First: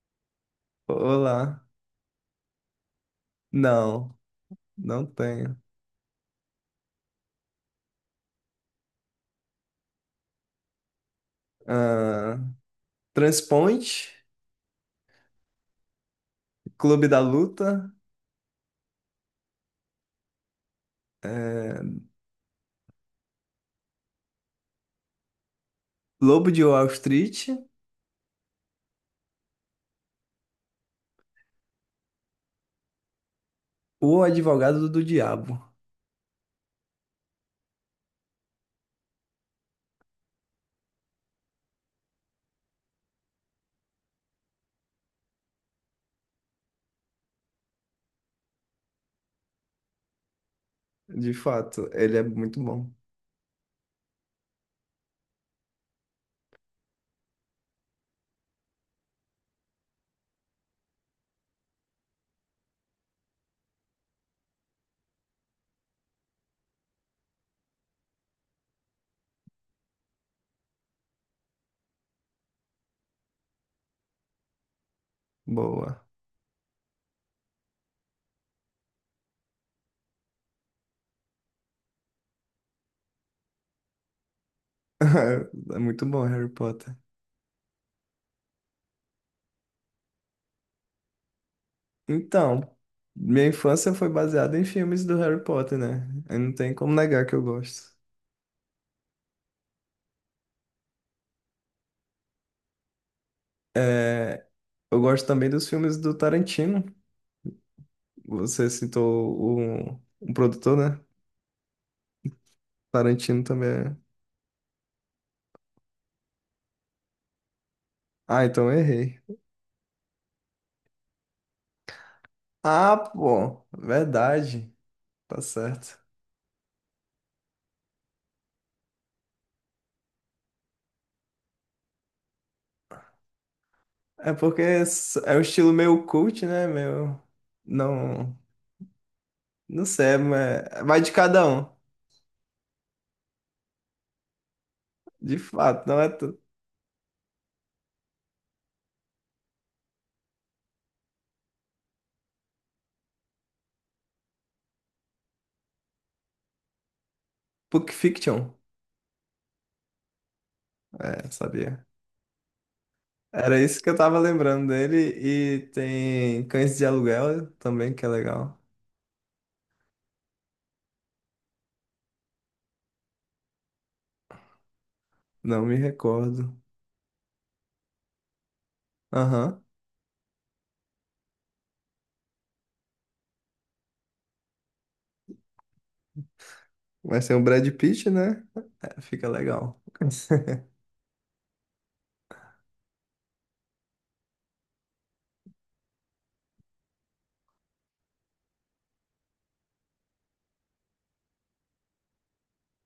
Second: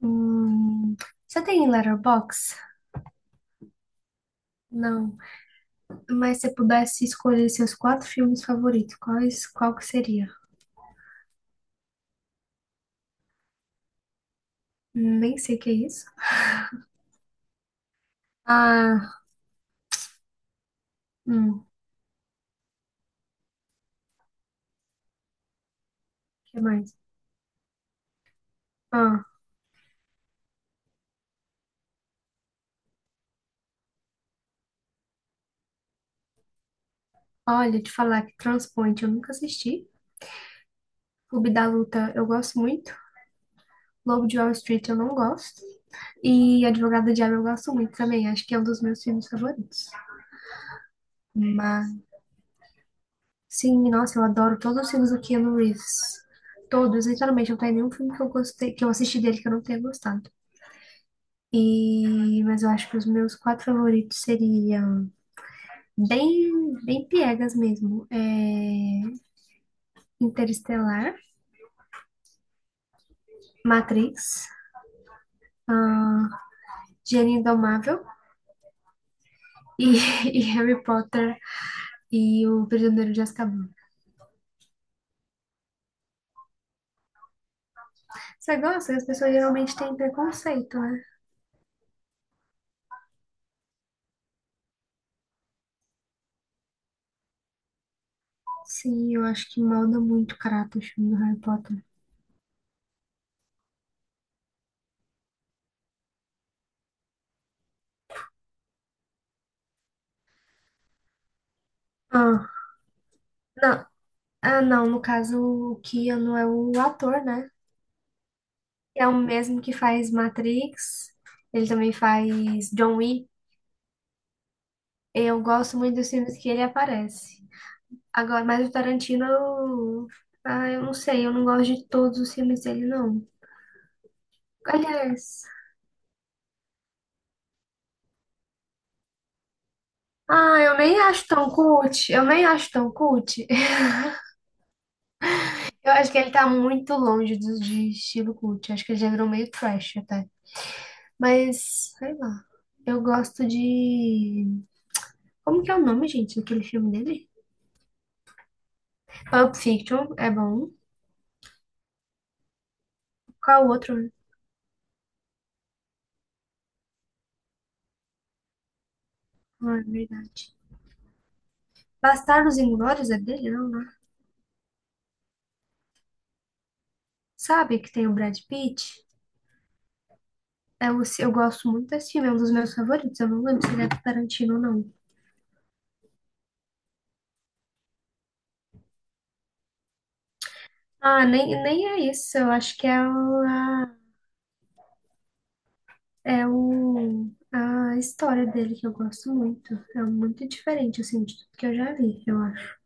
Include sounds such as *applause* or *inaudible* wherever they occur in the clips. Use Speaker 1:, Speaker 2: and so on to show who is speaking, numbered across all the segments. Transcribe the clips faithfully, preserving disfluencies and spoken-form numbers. Speaker 1: Hum, você
Speaker 2: Olá.
Speaker 1: tem Letterboxd?
Speaker 2: Não, não
Speaker 1: Não.
Speaker 2: tenho.
Speaker 1: Mas se pudesse escolher seus quatro filmes favoritos, quais, qual que seria?
Speaker 2: Ah, Transponte,
Speaker 1: Hum, Nem sei o que é isso.
Speaker 2: Clube da Luta,
Speaker 1: Ah, hum, o
Speaker 2: eh, Lobo
Speaker 1: que
Speaker 2: de Wall
Speaker 1: mais?
Speaker 2: Street,
Speaker 1: Ah,
Speaker 2: O Advogado do Diabo.
Speaker 1: olha, te falar que Transpoint eu nunca assisti. Clube da Luta eu gosto muito. Lobo de Wall Street eu não gosto. E Advogado do Diabo eu gosto muito também. Acho que é um dos meus filmes favoritos.
Speaker 2: De
Speaker 1: Mas
Speaker 2: fato, ele é muito bom.
Speaker 1: sim, nossa, eu adoro todos os filmes do Keanu Reeves. Todos, literalmente, não tem nenhum filme que eu gostei, que eu assisti dele que eu não tenha gostado. E, mas eu acho que os meus quatro favoritos seriam bem, bem piegas mesmo. É, Interestelar, Matrix,
Speaker 2: Boa.
Speaker 1: ah, Gênio Indomável e, *laughs* e Harry Potter e o Prisioneiro de Azkaban.
Speaker 2: *laughs* É muito bom, Harry Potter.
Speaker 1: Você gosta? As pessoas geralmente têm preconceito, né?
Speaker 2: Então, minha infância foi baseada em filmes do Harry Potter, né? Eu não tem como negar que eu gosto.
Speaker 1: Sim, eu acho que molda muito o caráter o filme do Harry Potter.
Speaker 2: É, eu gosto também dos filmes do Tarantino. Você citou o, um produtor, né?
Speaker 1: Ah,
Speaker 2: Tarantino também
Speaker 1: não,
Speaker 2: é.
Speaker 1: ah, não, no caso o Keanu é o ator, né?
Speaker 2: Ah, então eu
Speaker 1: É o
Speaker 2: errei.
Speaker 1: mesmo que faz Matrix, ele também faz
Speaker 2: Ah,
Speaker 1: John Wick.
Speaker 2: pô, verdade. Tá
Speaker 1: Eu gosto muito
Speaker 2: certo.
Speaker 1: dos filmes que ele aparece. Agora, mas o Tarantino, eu- ah, eu não sei, eu não gosto de todos os filmes dele, não.
Speaker 2: É porque s- é um
Speaker 1: Aliás,
Speaker 2: estilo meio cult, né? Meu. Não. Não sei,
Speaker 1: ah, eu
Speaker 2: mas
Speaker 1: nem
Speaker 2: vai de
Speaker 1: acho
Speaker 2: cada
Speaker 1: tão
Speaker 2: um.
Speaker 1: cult, eu nem acho tão cult. *laughs*
Speaker 2: De fato,
Speaker 1: Eu
Speaker 2: não é.
Speaker 1: acho que ele
Speaker 2: tu-
Speaker 1: tá muito longe do, de estilo cult, acho que ele já virou meio trash até. Mas, sei lá, eu gosto de como que é o nome, gente, daquele filme dele?
Speaker 2: Pulp Fiction.
Speaker 1: Pulp Fiction, é bom.
Speaker 2: É, sabia. Era
Speaker 1: Qual o
Speaker 2: isso que eu
Speaker 1: outro?
Speaker 2: tava lembrando dele. E tem Cães de Aluguel também, que é legal.
Speaker 1: Não, é verdade. Bastardos Inglórios é dele, não, né?
Speaker 2: Não me recordo.
Speaker 1: Sabe que tem o Brad Pitt?
Speaker 2: Aham.
Speaker 1: É o, eu gosto muito desse filme, é um dos meus favoritos. Eu não lembro se ele é do Tarantino ou não.
Speaker 2: Vai ser o Brad Pitt, né? É, fica legal. *laughs*
Speaker 1: Ah, nem, nem é isso. Eu acho que é o, é o, a história dele que eu gosto muito. É muito diferente, assim, de tudo que eu já vi, eu acho.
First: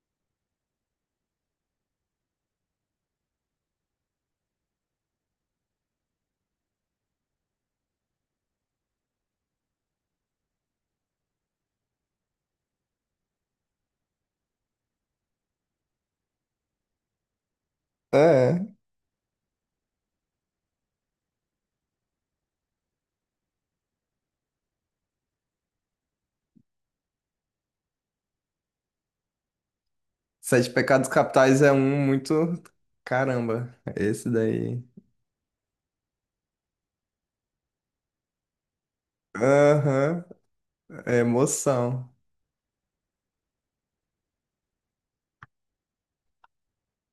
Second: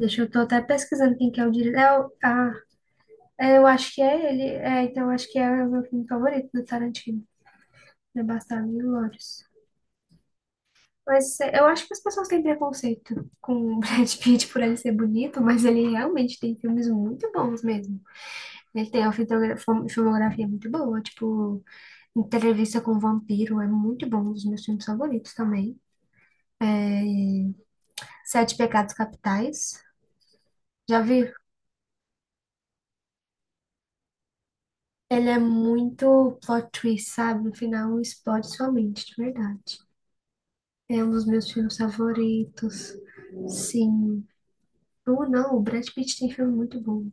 Speaker 1: Deixa eu tô até pesquisando quem que é o diretor. É o, ah, É, eu acho que é ele. É, então eu acho que é o meu filme favorito do Tarantino. É Bastardos Inglórios. Mas é, eu acho que as pessoas têm preconceito com o *laughs* Brad Pitt por ele ser bonito, mas ele realmente tem filmes muito bons mesmo.
Speaker 2: É.
Speaker 1: Ele tem uma fitogra- fom- filmografia muito boa, tipo Entrevista com o Vampiro, é muito bom, um dos meus filmes favoritos também. Sete Pecados Capitais,
Speaker 2: Sete
Speaker 1: já
Speaker 2: Pecados
Speaker 1: viu?
Speaker 2: Capitais é um muito. Caramba, esse daí.
Speaker 1: Ele é muito plot twist, sabe? No final explode sua mente, de verdade.
Speaker 2: Aham,
Speaker 1: É um
Speaker 2: é
Speaker 1: dos meus filmes
Speaker 2: emoção.
Speaker 1: favoritos. Sim. Ou não, o Brad Pitt tem filme muito bom.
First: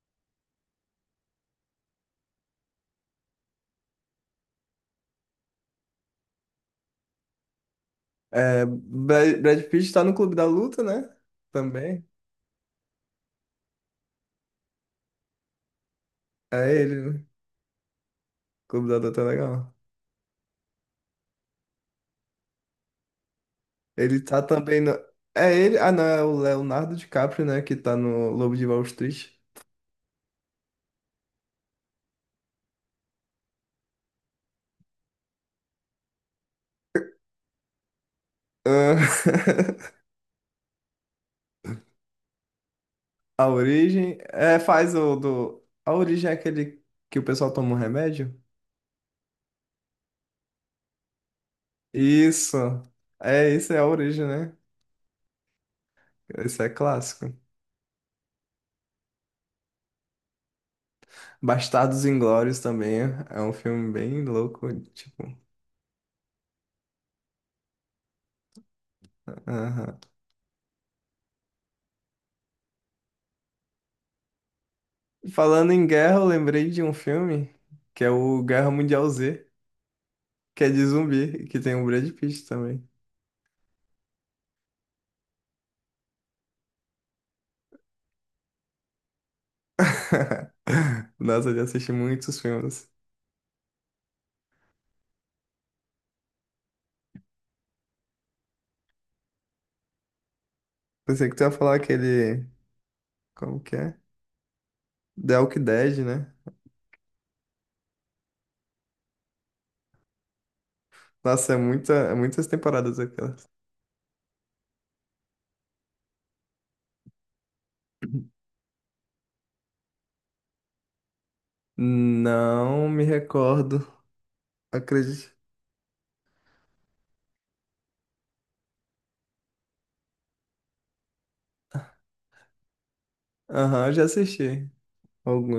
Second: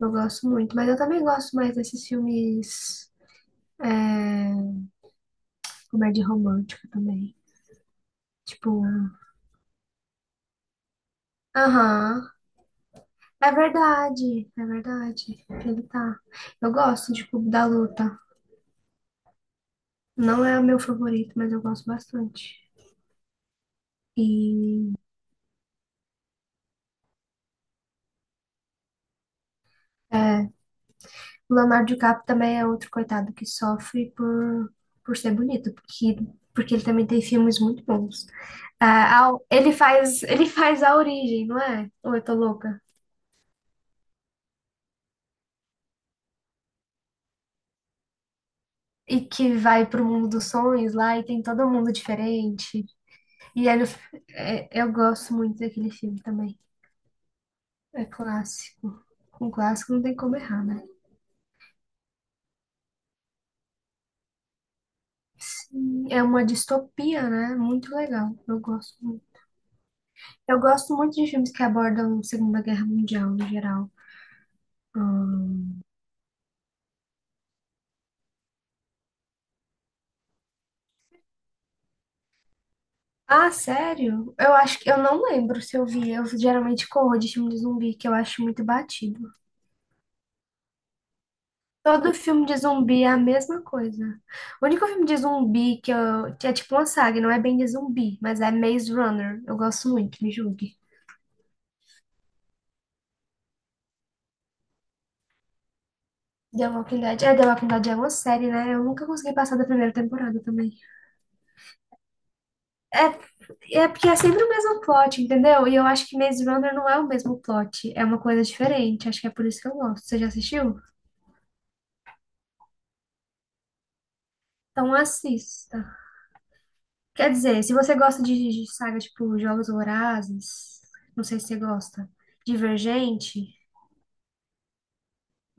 Speaker 1: Eu gosto muito. Mas eu também gosto mais desses filmes. É, comédia romântica também.
Speaker 2: É,
Speaker 1: Tipo.
Speaker 2: Brad, Brad Pitt tá no Clube da Luta, né? Também.
Speaker 1: Aham. É verdade. É verdade. Ele tá. Eu
Speaker 2: É ele,
Speaker 1: gosto
Speaker 2: né?
Speaker 1: de Clube da Luta.
Speaker 2: Clube da Luta é legal.
Speaker 1: Não é o meu favorito, mas eu gosto bastante.
Speaker 2: Ele tá também no.
Speaker 1: E.
Speaker 2: É ele. Ah, não, é o Leonardo DiCaprio, né? Que tá no Lobo de Wall Street.
Speaker 1: É, o Leonardo DiCaprio também é outro coitado que sofre por, por ser bonito, porque, porque ele também tem filmes muito bons. A- a-
Speaker 2: Ah,
Speaker 1: ele faz, ele faz, a origem, não é? Ou eu tô louca?
Speaker 2: *laughs* a origem. É, faz o do. A origem é aquele que o pessoal toma um remédio?
Speaker 1: E que vai pro mundo dos sonhos lá e tem todo mundo
Speaker 2: Isso.
Speaker 1: diferente.
Speaker 2: É,
Speaker 1: E
Speaker 2: isso é
Speaker 1: ele,
Speaker 2: a origem, né?
Speaker 1: é- eu gosto muito daquele filme também.
Speaker 2: Isso é clássico.
Speaker 1: É clássico. Com clássico não tem como errar, né?
Speaker 2: Bastardos Inglórios também é um filme bem louco, tipo.
Speaker 1: Sim, é uma distopia, né? Muito legal. Eu gosto muito.
Speaker 2: Aham.
Speaker 1: Eu gosto muito de filmes que abordam a Segunda Guerra Mundial, no geral.
Speaker 2: Falando em guerra, eu lembrei de um filme que é o Guerra Mundial Z, que é de zumbi, que tem o Brad Pitt também.
Speaker 1: Ah, sério? Eu acho que eu não lembro se eu vi. Eu geralmente corro de filme de zumbi, que eu acho muito batido.
Speaker 2: *laughs* Nossa, eu já assisti
Speaker 1: Todo
Speaker 2: muitos
Speaker 1: filme de
Speaker 2: filmes.
Speaker 1: zumbi é a mesma coisa. O único filme de zumbi que, eu, que é tipo uma saga, não é bem de zumbi, mas é Maze Runner. Eu gosto muito, me julgue.
Speaker 2: Pensei que tu ia falar aquele. Como que é? The Walking Dead, né?
Speaker 1: The Walking Dead. É, The Walking Dead é uma série, né? Eu nunca consegui passar da primeira temporada também.
Speaker 2: Nossa, é muita, é muitas temporadas aquelas.
Speaker 1: É, é porque é sempre o mesmo plot, entendeu? E eu acho que Maze Runner não é o mesmo plot. É uma coisa diferente. Acho que é por isso que eu gosto. Você já assistiu?
Speaker 2: Não me recordo,
Speaker 1: Então
Speaker 2: acredite.
Speaker 1: assista. Quer dizer, se você gosta de, de saga tipo Jogos Vorazes, não sei se você gosta, Divergente.
Speaker 2: Aham, eu já assisti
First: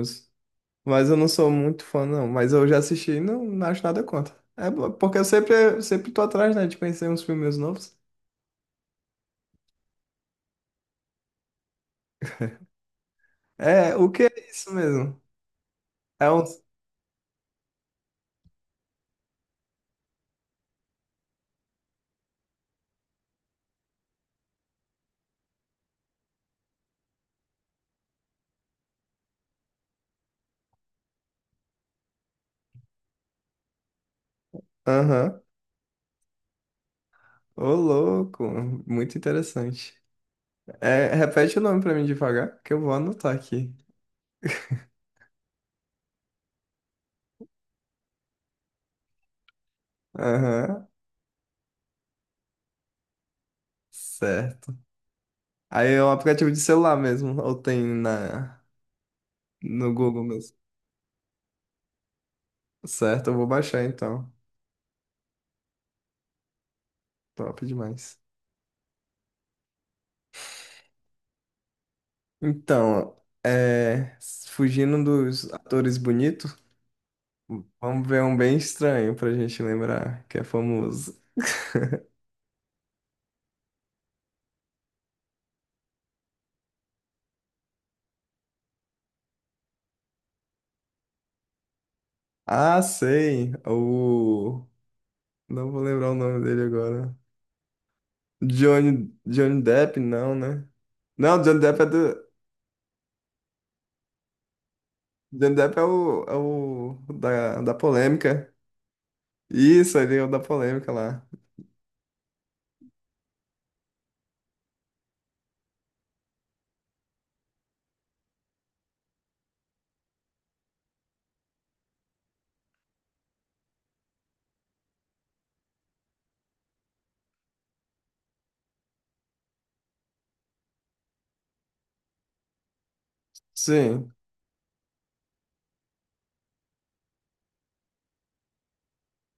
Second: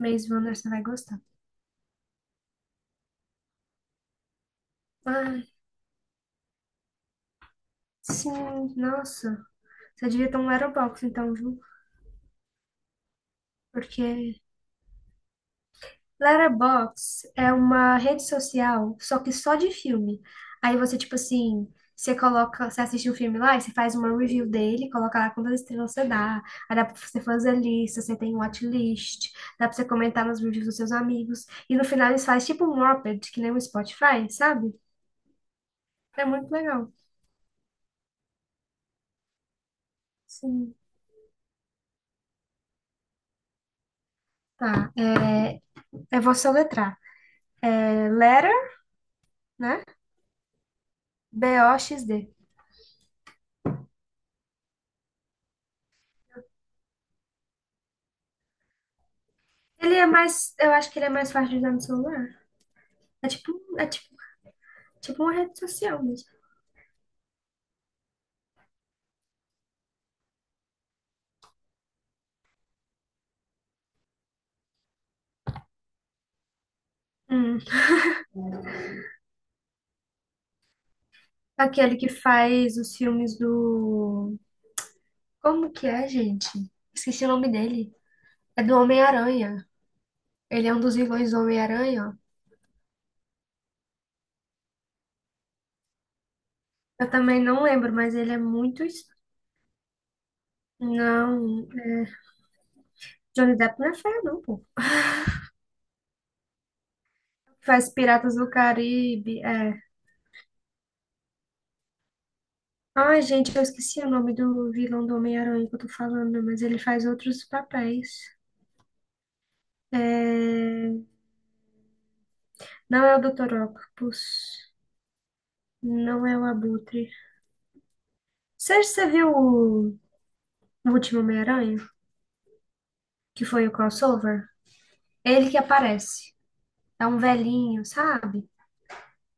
Speaker 1: Maze Runner você vai
Speaker 2: Mas eu
Speaker 1: gostar.
Speaker 2: não sou muito fã, não. Mas eu já assisti e não, não acho nada contra. É bo- porque eu
Speaker 1: Ai,
Speaker 2: sempre, sempre tô atrás, né, de conhecer uns filmes novos.
Speaker 1: sim, nossa. Você devia ter um Letterboxd então, viu?
Speaker 2: É, o que
Speaker 1: Porque
Speaker 2: é isso mesmo? É um.
Speaker 1: Letterboxd é uma rede social, só que só de filme. Aí você, tipo assim, você coloca, você assiste um filme lá e você faz uma review dele, coloca lá quantas estrelas você dá. Aí dá pra você fazer lista, você tem watchlist, dá pra você comentar nos reviews dos seus amigos. E no final eles fazem tipo um Wrapped, que nem o Spotify, sabe?
Speaker 2: Aham.
Speaker 1: É muito legal.
Speaker 2: Ô, louco. Muito interessante.
Speaker 1: Sim.
Speaker 2: É, repete o nome pra mim devagar, que eu vou anotar aqui.
Speaker 1: Tá, é, eu vou soletrar. É Lera, né?
Speaker 2: Aham.
Speaker 1: B-O-X-D.
Speaker 2: Certo. Aí é um aplicativo de celular mesmo, ou tem na, no
Speaker 1: Ele é
Speaker 2: Google mesmo.
Speaker 1: mais. Eu acho que ele é mais fácil de usar no celular. É
Speaker 2: Certo, eu vou
Speaker 1: tipo,
Speaker 2: baixar
Speaker 1: é tipo,
Speaker 2: então.
Speaker 1: tipo uma rede social mesmo.
Speaker 2: Top demais. Então, é, fugindo dos atores bonitos.
Speaker 1: Hum.
Speaker 2: Vamos ver um bem estranho pra gente lembrar, que é famoso.
Speaker 1: Aquele que faz os filmes do. Como que é, gente? Esqueci o nome dele. É do Homem-Aranha. Ele é um dos vilões do Homem-Aranha, ó.
Speaker 2: Ah, sei. O. Não vou lembrar o nome dele
Speaker 1: Eu
Speaker 2: agora.
Speaker 1: também não lembro, mas ele é muito. Es-
Speaker 2: Johnny, Johnny Depp, não, né? Não,
Speaker 1: Não.
Speaker 2: Johnny Depp é do.
Speaker 1: Johnny Depp não é feio, não, pô.
Speaker 2: Johnny Depp é o, é o da, da
Speaker 1: Faz Piratas do
Speaker 2: polêmica.
Speaker 1: Caribe. É...
Speaker 2: Isso, ele é o da polêmica lá.
Speaker 1: Ai, gente, eu esqueci o nome do vilão do Homem-Aranha que eu tô falando, mas ele faz outros papéis. É... Não é o doutor Octopus, não é o Abutre. Você, você viu o o último Homem-Aranha, que foi o
Speaker 2: Sim.
Speaker 1: crossover? Ele que aparece. É um velhinho, sabe?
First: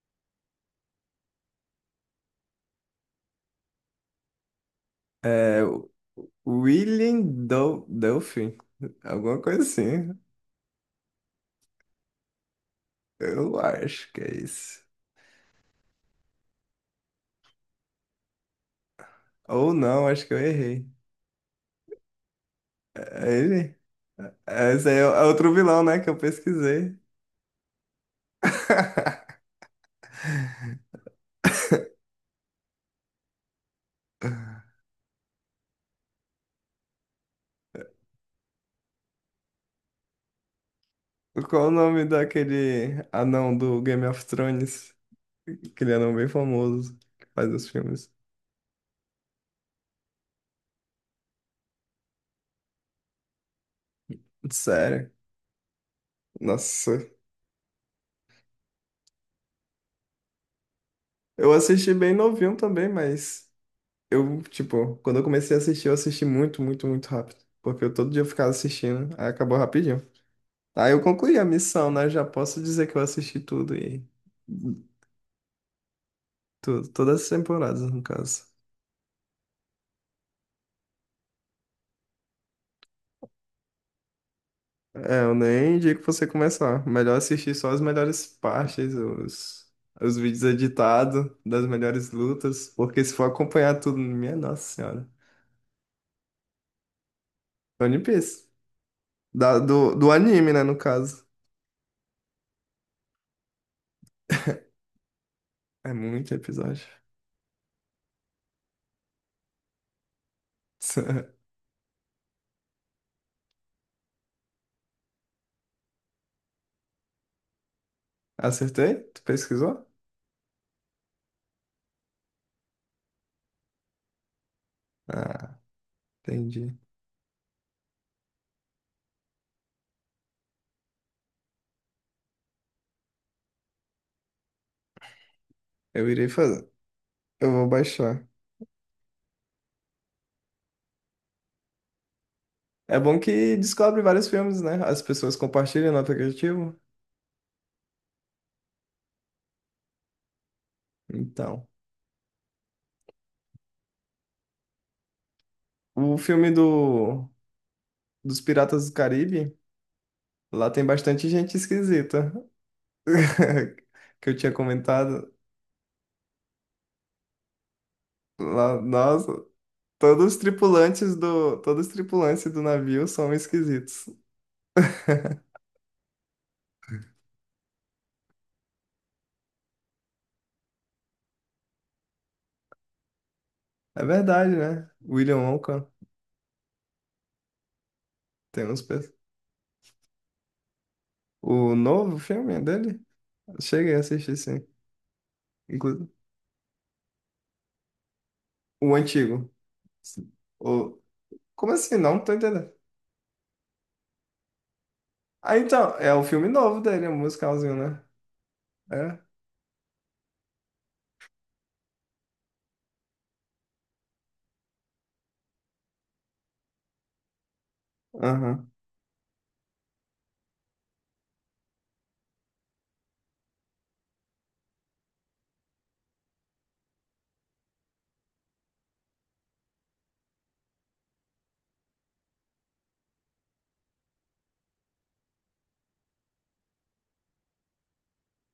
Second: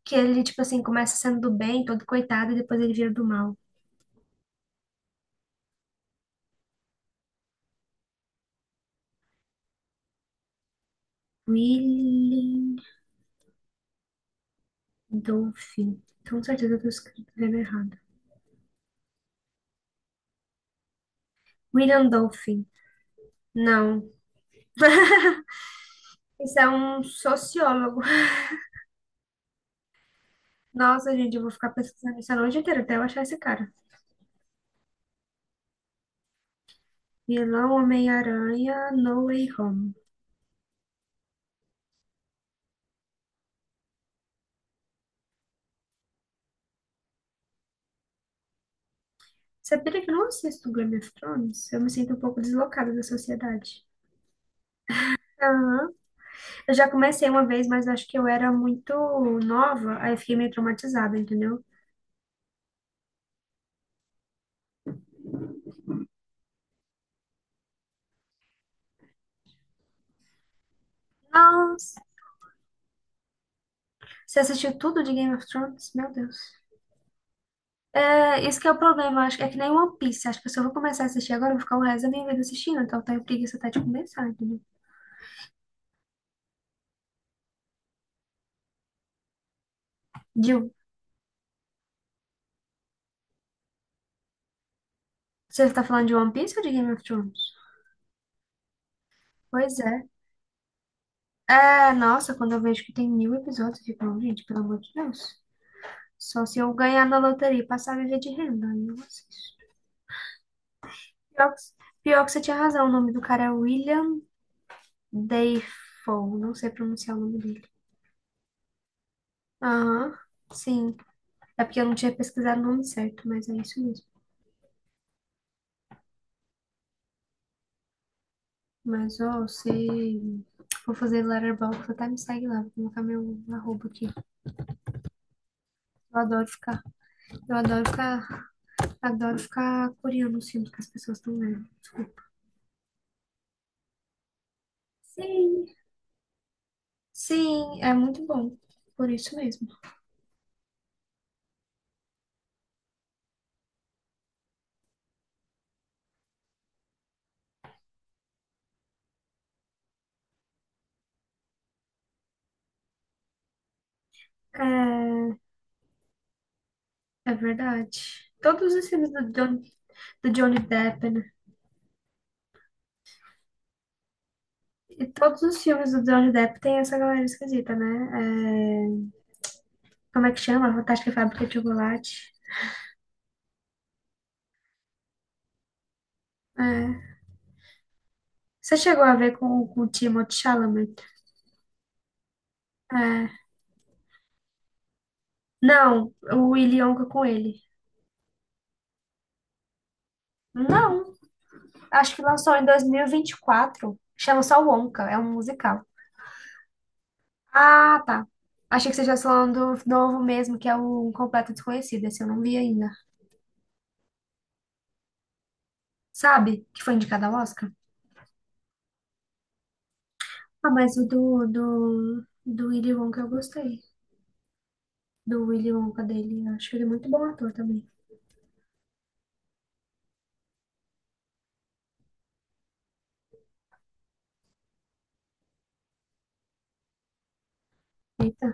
Speaker 1: Que ele, tipo assim, começa sendo do bem, todo coitado, e depois ele vira do mal.
Speaker 2: É o William Dou- Duffy. Alguma coisa assim.
Speaker 1: William
Speaker 2: Eu acho que é isso.
Speaker 1: Dolphin. Então, com certeza eu tô escrevendo errado.
Speaker 2: Ou não, acho que eu errei.
Speaker 1: William Dolphin.
Speaker 2: É ele?
Speaker 1: Não.
Speaker 2: É, esse aí é é outro vilão, né? Que eu
Speaker 1: Isso é
Speaker 2: pesquisei.
Speaker 1: um sociólogo.
Speaker 2: *laughs*
Speaker 1: Nossa, gente, eu vou ficar pesquisando isso a noite inteira até eu achar esse cara. Vilão Homem-Aranha, No Way Home.
Speaker 2: Qual o nome daquele anão do Game of Thrones? Aquele anão bem famoso que faz os filmes.
Speaker 1: Sabia que eu não assisto Game of Thrones? Eu me sinto um pouco deslocada da sociedade.
Speaker 2: Sério.
Speaker 1: Aham. Eu já
Speaker 2: Nossa.
Speaker 1: comecei uma vez, mas acho que eu era muito nova, aí eu fiquei meio traumatizada,
Speaker 2: Eu
Speaker 1: entendeu?
Speaker 2: assisti bem novinho também, mas eu, tipo, quando eu comecei a assistir, eu assisti muito, muito, muito rápido. Porque eu todo dia ficava assistindo, aí acabou rapidinho. Aí eu concluí a missão,
Speaker 1: Nossa,
Speaker 2: né? Já posso dizer que eu assisti tudo e
Speaker 1: você assistiu tudo de Game of Thrones? Meu Deus.
Speaker 2: Tu- todas as temporadas, no caso.
Speaker 1: É, isso que é o problema, acho que é que nem One Piece. Acho que se eu vou começar a assistir agora, eu vou ficar o resto da minha vida assistindo, então eu tenho preguiça até de começar, entendeu?
Speaker 2: É, eu nem indico você começar. Melhor assistir só as melhores partes, os, os vídeos
Speaker 1: Jill,
Speaker 2: editados das melhores lutas, porque se for acompanhar tudo, minha nossa senhora.
Speaker 1: você tá falando de One Piece ou de Game of Thrones?
Speaker 2: One Piece. Da-
Speaker 1: Pois
Speaker 2: do,
Speaker 1: é.
Speaker 2: do anime, né, no caso.
Speaker 1: É, nossa, quando eu vejo que tem mil episódios, eu fico, "Não, gente, pelo amor de Deus.
Speaker 2: É muito
Speaker 1: Só se eu
Speaker 2: episódio.
Speaker 1: ganhar na loteria e passar a viver de renda, aí eu assisto. Pior
Speaker 2: *laughs*
Speaker 1: que, pior que você tinha razão, o nome do cara é William Dafoe, não sei pronunciar o nome dele.
Speaker 2: Acertei? Tu pesquisou?
Speaker 1: Aham, sim. É porque eu não tinha pesquisado o nome certo, mas é isso mesmo.
Speaker 2: Ah, entendi.
Speaker 1: Mas, ó, você... Vou fazer Letterboxd, até me segue lá, vou colocar meu arroba aqui.
Speaker 2: Eu
Speaker 1: Eu
Speaker 2: irei
Speaker 1: adoro
Speaker 2: fazer.
Speaker 1: ficar,
Speaker 2: Eu
Speaker 1: eu
Speaker 2: vou
Speaker 1: adoro
Speaker 2: baixar.
Speaker 1: ficar, adoro ficar curiando os filmes que as pessoas estão vendo.
Speaker 2: É bom que descobre vários filmes, né? As pessoas
Speaker 1: Sim,
Speaker 2: compartilham no aplicativo.
Speaker 1: sim, é muito bom. Por isso mesmo.
Speaker 2: Então. O filme do dos Piratas do Caribe, lá tem bastante gente esquisita. *laughs* Que eu tinha comentado
Speaker 1: É, é verdade. Todos
Speaker 2: lá,
Speaker 1: os filmes do,
Speaker 2: nossa,
Speaker 1: John,
Speaker 2: todos
Speaker 1: do
Speaker 2: os
Speaker 1: Johnny Depp,
Speaker 2: tripulantes
Speaker 1: né?
Speaker 2: do, todos os tripulantes do navio são esquisitos.
Speaker 1: E todos
Speaker 2: *laughs*
Speaker 1: os filmes do Johnny Depp tem essa galera esquisita, né? É, como é que chama? Fantástica Fábrica de Chocolate.
Speaker 2: É verdade, né? William Wonka
Speaker 1: É.
Speaker 2: tem
Speaker 1: Você
Speaker 2: uns
Speaker 1: chegou
Speaker 2: pe-
Speaker 1: a ver com, com o Timothée Chalamet?
Speaker 2: O novo filme dele?
Speaker 1: É.
Speaker 2: Cheguei a assistir, sim. Inclu-
Speaker 1: Não, o Willy Wonka com ele.
Speaker 2: O antigo. O...
Speaker 1: Não,
Speaker 2: Como assim?
Speaker 1: acho que
Speaker 2: Não tô
Speaker 1: lançou em
Speaker 2: entendendo.
Speaker 1: dois mil e e vinte e quatro. Chama só Wonka, é um
Speaker 2: Ah,
Speaker 1: musical.
Speaker 2: então, é o filme novo dele, o musicalzinho, né?
Speaker 1: Ah, tá. Achei que você já
Speaker 2: É?
Speaker 1: falando do novo mesmo, que é o Um Completo Desconhecido. Esse eu não vi ainda. Sabe? Que foi indicado ao Oscar?
Speaker 2: Aham.
Speaker 1: Ah, mas o do, do, do Willy Wonka eu gostei. Do Willy Wonka dele. Eu acho ele muito bom ator também. Eita.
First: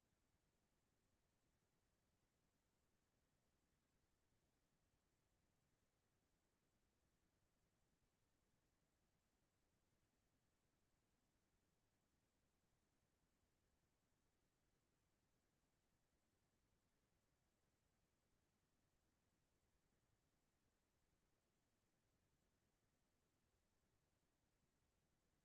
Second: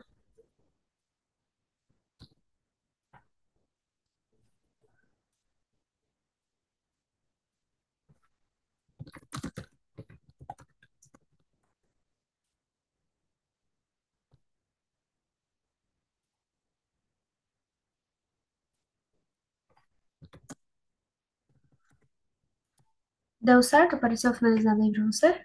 Speaker 1: Deu certo? Apareceu finalizado aí pra você?